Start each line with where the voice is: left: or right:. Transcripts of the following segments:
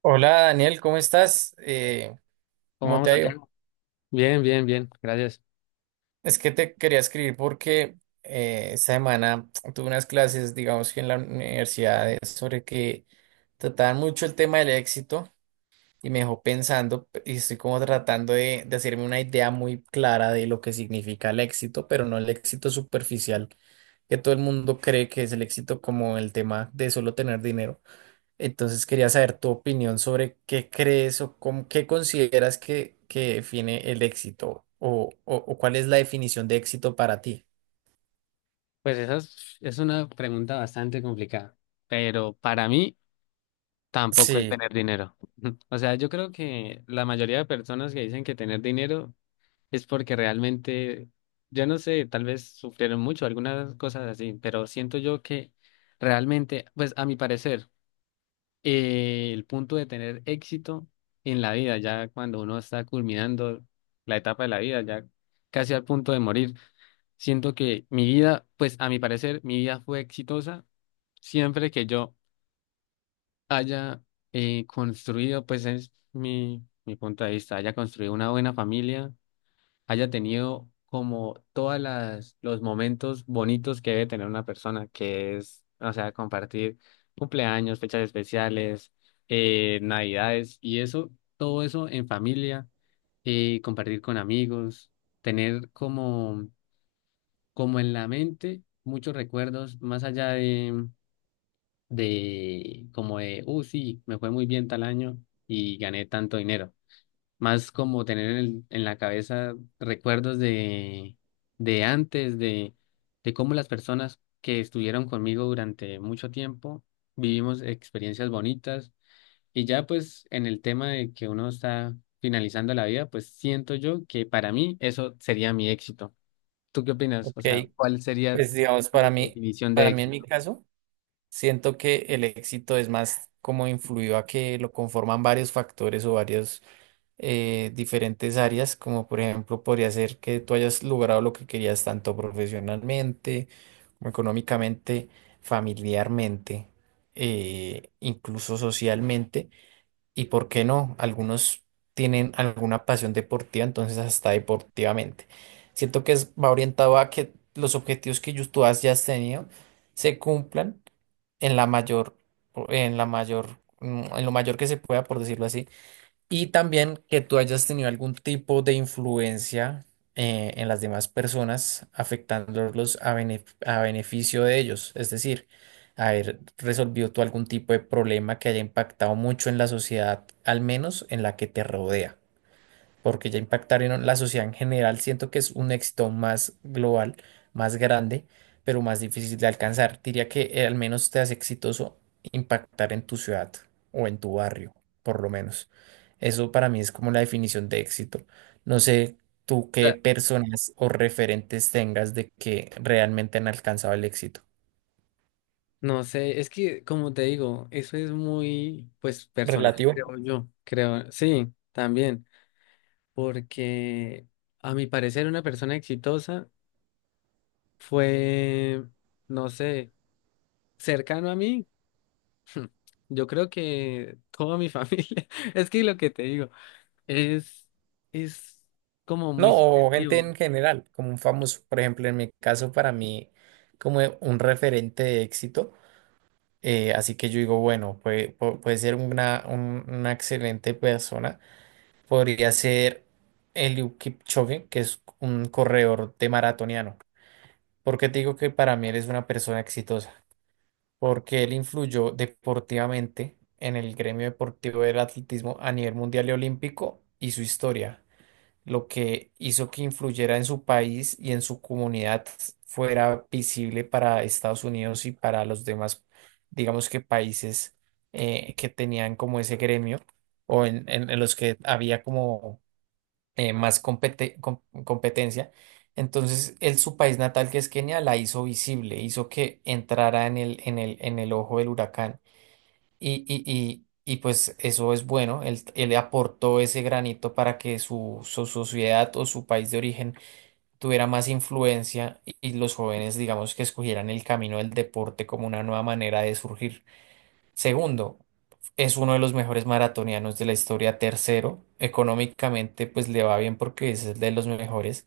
right: Hola Daniel, ¿cómo estás?
left: ¿Cómo
right: ¿Cómo te
left: vamos,
right: ha ido?
left: Santiago? Bien, bien, bien, gracias.
right: Es que te quería escribir porque esta semana tuve unas clases, digamos que en la universidad, sobre que trataban mucho el tema del éxito y me dejó pensando y estoy como tratando de hacerme una idea muy clara de lo que significa el éxito, pero no el éxito superficial que todo el mundo cree que es el éxito, como el tema de solo tener dinero. Entonces quería saber tu opinión sobre qué crees o cómo, qué consideras que define el éxito, o cuál es la definición de éxito para ti.
left: Pues esa es una pregunta bastante complicada, pero para mí tampoco es
right: Sí,
left: tener dinero. O sea, yo creo que la mayoría de personas que dicen que tener dinero es porque realmente, yo no sé, tal vez sufrieron mucho, algunas cosas así, pero siento yo que realmente, pues a mi parecer, el punto de tener éxito en la vida, ya cuando uno está culminando la etapa de la vida, ya casi al punto de morir. Siento que mi vida, pues a mi parecer, mi vida fue exitosa siempre que yo haya construido, pues es mi punto de vista, haya construido una buena familia, haya tenido como todas las los momentos bonitos que debe tener una persona, que es, o sea, compartir cumpleaños, fechas especiales, navidades y eso, todo eso en familia, compartir con amigos, tener como como en la mente, muchos recuerdos, más allá de como de, sí, me fue muy bien tal año y gané tanto dinero. Más como tener en, en la cabeza recuerdos de antes, de cómo las personas que estuvieron conmigo durante mucho tiempo vivimos experiencias bonitas. Y ya pues en el tema de que uno está finalizando la vida, pues siento yo que para mí eso sería mi éxito. ¿Tú qué opinas?
right: ok.
left: O sea, ¿cuál sería
right: Pues digamos,
left: tu definición de
right: para mí en mi
left: éxito?
right: caso, siento que el éxito es más como influido a que lo conforman varios factores o varios, diferentes áreas, como por ejemplo podría ser que tú hayas logrado lo que querías, tanto profesionalmente como económicamente, familiarmente, incluso socialmente, y por qué no, algunos tienen alguna pasión deportiva, entonces hasta deportivamente. Siento que va orientado a que los objetivos que tú has, ya has tenido, se cumplan en la mayor, en la mayor, en lo mayor que se pueda, por decirlo así, y también que tú hayas tenido algún tipo de influencia, en las demás personas, afectándolos a, a beneficio de ellos. Es decir, haber resolvido tú algún tipo de problema que haya impactado mucho en la sociedad, al menos en la que te rodea. Porque ya impactar en la sociedad en general, siento que es un éxito más global, más grande, pero más difícil de alcanzar. Diría que al menos te hace exitoso impactar en tu ciudad o en tu barrio, por lo menos. Eso para mí es como la definición de éxito. No sé tú
left: O
right: qué
left: sea,
right: personas o referentes tengas de que realmente han alcanzado el éxito.
left: no sé, es que como te digo, eso es muy, pues, personal,
right: Relativo.
left: creo yo, creo, sí, también, porque a mi parecer una persona exitosa fue, no sé, cercano a mí, yo creo que toda mi familia, es que lo que te digo, es, es como muy
right: No, o gente
left: subjetivo.
right: en general, como un famoso, por ejemplo, en mi caso, para mí, como un referente de éxito. Así que yo digo, bueno, puede, puede ser una, una excelente persona. Podría ser Eliud Kipchoge, que es un corredor de maratoniano. ¿Por qué te digo que para mí eres una persona exitosa? Porque él influyó deportivamente en el gremio deportivo del atletismo a nivel mundial y olímpico, y su historia, lo que hizo que influyera en su país y en su comunidad, fuera visible para Estados Unidos y para los demás, digamos que países, que tenían como ese gremio o en, en los que había como, más competencia. Entonces, él, su país natal, que es Kenia, la hizo visible, hizo que entrara en el, en el, en el ojo del huracán. Y, y, y, y pues eso es bueno, él aportó ese granito para que su sociedad o su país de origen tuviera más influencia, y los jóvenes, digamos, que escogieran el camino del deporte como una nueva manera de surgir. Segundo, es uno de los mejores maratonianos de la historia. Tercero, económicamente pues le va bien porque es el de los mejores.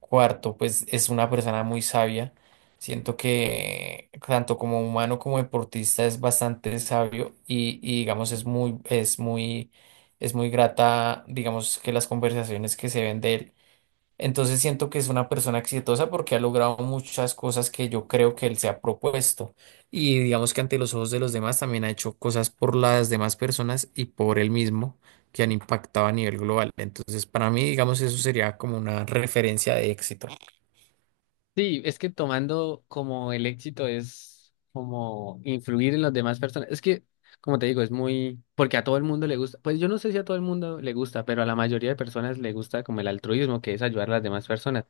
right: Cuarto, pues es una persona muy sabia. Siento que tanto como humano como deportista es bastante sabio y, digamos es muy, es muy, es muy grata, digamos que las conversaciones que se ven de él. Entonces siento que es una persona exitosa porque ha logrado muchas cosas que yo creo que él se ha propuesto. Y digamos que ante los ojos de los demás también ha hecho cosas por las demás personas y por él mismo que han impactado a nivel global. Entonces para mí, digamos, eso sería como una referencia de éxito,
left: Sí, es que tomando como el éxito es como influir en las demás personas. Es que, como te digo, es muy, porque a todo el mundo le gusta, pues yo no sé si a todo el mundo le gusta, pero a la mayoría de personas le gusta como el altruismo, que es ayudar a las demás personas.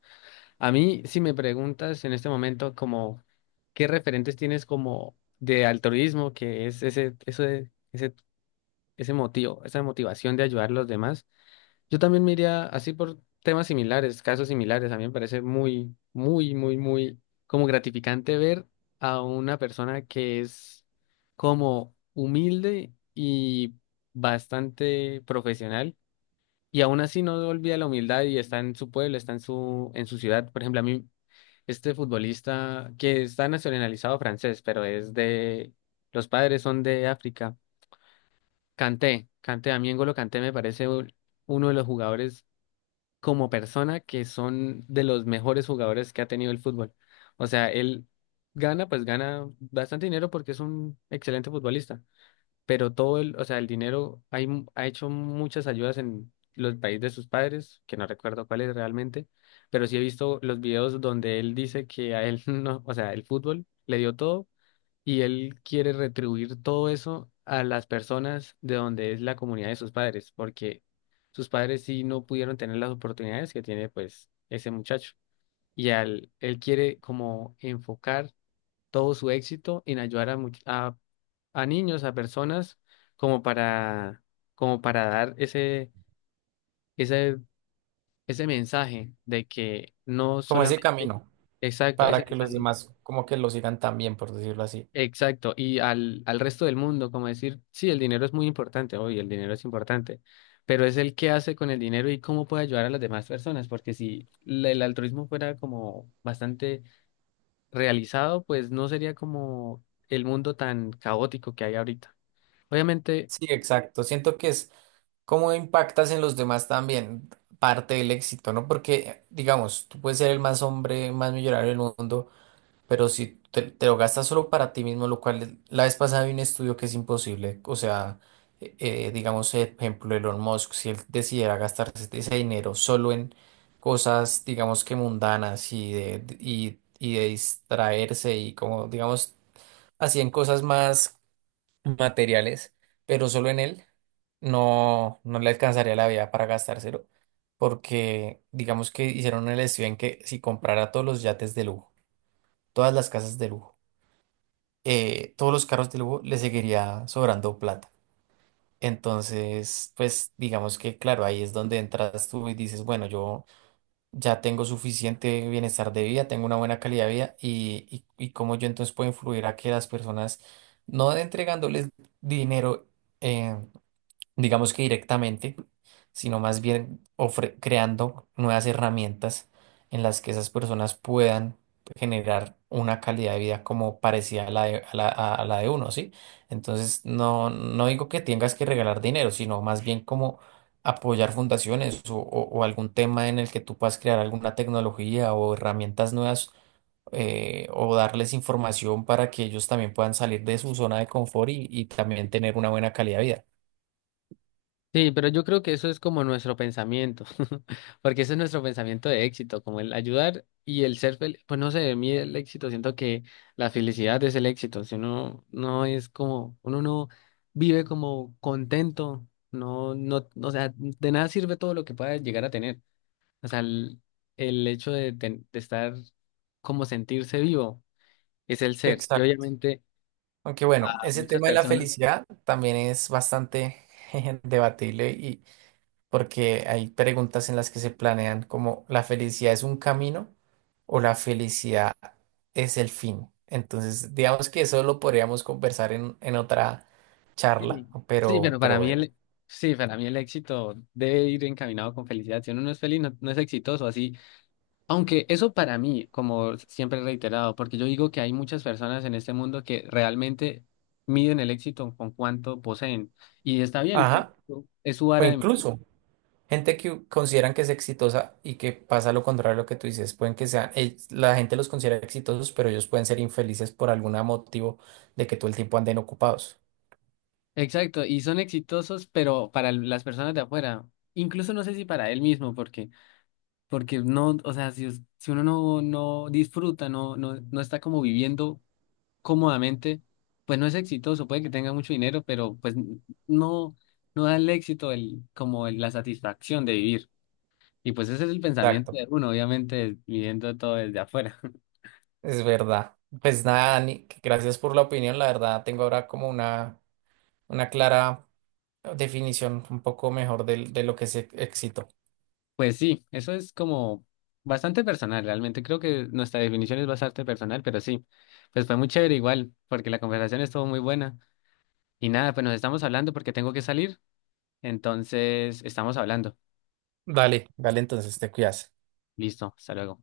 left: A mí, si me preguntas en este momento como, ¿qué referentes tienes como de altruismo, que es ese motivo, esa motivación de ayudar a los demás? Yo también me iría así por temas similares, casos similares. A mí me parece muy, muy, muy, muy como gratificante ver a una persona que es como humilde y bastante profesional y aún así no olvida la humildad y está en su pueblo, está en su ciudad. Por ejemplo, a mí este futbolista que está nacionalizado francés, pero es de, los padres son de África. Kanté, Kanté, a mí N'Golo Kanté me parece uno de los jugadores como persona que son de los mejores jugadores que ha tenido el fútbol. O sea, él gana, pues gana bastante dinero porque es un excelente futbolista, pero todo el, o sea, el dinero hay ha hecho muchas ayudas en los países de sus padres, que no recuerdo cuál es realmente, pero sí he visto los videos donde él dice que a él no, o sea, el fútbol le dio todo y él quiere retribuir todo eso a las personas de donde es la comunidad de sus padres, porque sus padres sí no pudieron tener las oportunidades que tiene pues ese muchacho. Y al, él quiere como enfocar todo su éxito en ayudar a, a niños, a personas, como para, como para dar ese, ese mensaje de que no
right: como ese
left: solamente,
right: camino
left: exacto, ese
right: para que los
left: mensaje.
right: demás como que lo sigan también, por decirlo así.
left: Exacto, y al, al resto del mundo, como decir, sí, el dinero es muy importante, obvio, el dinero es importante, pero es el qué hace con el dinero y cómo puede ayudar a las demás personas, porque si el altruismo fuera como bastante realizado, pues no sería como el mundo tan caótico que hay ahorita. Obviamente
right: Sí, exacto. Siento que es cómo impactas en los demás también, parte del éxito, ¿no? Porque, digamos, tú puedes ser el más hombre, más millonario del mundo. Pero si te, te lo gastas solo para ti mismo, lo cual la vez pasada vi un estudio que es imposible. O sea, digamos, por ejemplo, Elon Musk, si él decidiera gastarse ese dinero solo en cosas, digamos que mundanas y de, y de distraerse y como, digamos, así en cosas más materiales, pero solo en él, no, no le alcanzaría la vida para gastárselo. Porque, digamos que hicieron el estudio en que si comprara todos los yates de lujo, todas las casas de lujo, todos los carros del Hugo, le seguiría sobrando plata. Entonces, pues digamos que, claro, ahí es donde entras tú y dices, bueno, yo ya tengo suficiente bienestar de vida, tengo una buena calidad de vida, y cómo yo entonces puedo influir a que las personas, no entregándoles dinero, eh, digamos que directamente, sino más bien creando nuevas herramientas en las que esas personas puedan generar una calidad de vida como parecida a la de, a la, a la de uno, ¿sí? Entonces, no, no digo que tengas que regalar dinero, sino más bien como apoyar fundaciones, o algún tema en el que tú puedas crear alguna tecnología o herramientas nuevas, o darles información para que ellos también puedan salir de su zona de confort y también tener una buena calidad de vida.
left: sí, pero yo creo que eso es como nuestro pensamiento, porque ese es nuestro pensamiento de éxito, como el ayudar y el ser feliz. Pues no sé, a mí el éxito, siento que la felicidad es el éxito. Si uno no es como, uno no vive como contento, no, o sea, de nada sirve todo lo que pueda llegar a tener. O sea, el hecho de, de estar como sentirse vivo es el ser. Y
right: Exacto.
left: obviamente
right: Aunque bueno,
left: a
right: ese
left: muchas
right: tema de la
left: personas.
right: felicidad también es bastante debatible, y porque hay preguntas en las que se planean como la felicidad es un camino o la felicidad es el fin. Entonces, digamos que eso lo podríamos conversar en otra charla,
left: Sí, sí, pero
right: pero
left: para mí
right: bueno.
left: el, sí, para mí el éxito debe ir encaminado con felicidad. Si uno no es feliz, no es exitoso así. Aunque eso para mí, como siempre he reiterado, porque yo digo que hay muchas personas en este mundo que realmente miden el éxito con cuánto poseen. Y está bien,
right: Ajá.
left: es su
right: O
left: vara de medir.
right: incluso, gente que consideran que es exitosa y que pasa lo contrario a lo que tú dices, pueden que sea, la gente los considera exitosos, pero ellos pueden ser infelices por algún motivo de que todo el tiempo anden ocupados.
left: Exacto, y son exitosos, pero para las personas de afuera, incluso no sé si para él mismo, porque, porque no, o sea, si, si uno no, no disfruta, no está como viviendo cómodamente, pues no es exitoso, puede que tenga mucho dinero, pero pues no, no da el éxito el, como la satisfacción de vivir. Y pues ese es el pensamiento
right: Exacto,
left: de uno, obviamente, viviendo todo desde afuera.
right: es verdad. Pues nada, Dani, que gracias por la opinión. La verdad, tengo ahora como una clara definición un poco mejor de lo que es éxito.
left: Pues sí, eso es como bastante personal, realmente. Creo que nuestra definición es bastante personal, pero sí, pues fue muy chévere igual, porque la conversación estuvo muy buena. Y nada, pues nos estamos hablando porque tengo que salir, entonces estamos hablando.
right: Dale, dale, entonces te cuidas.
left: Listo, hasta luego.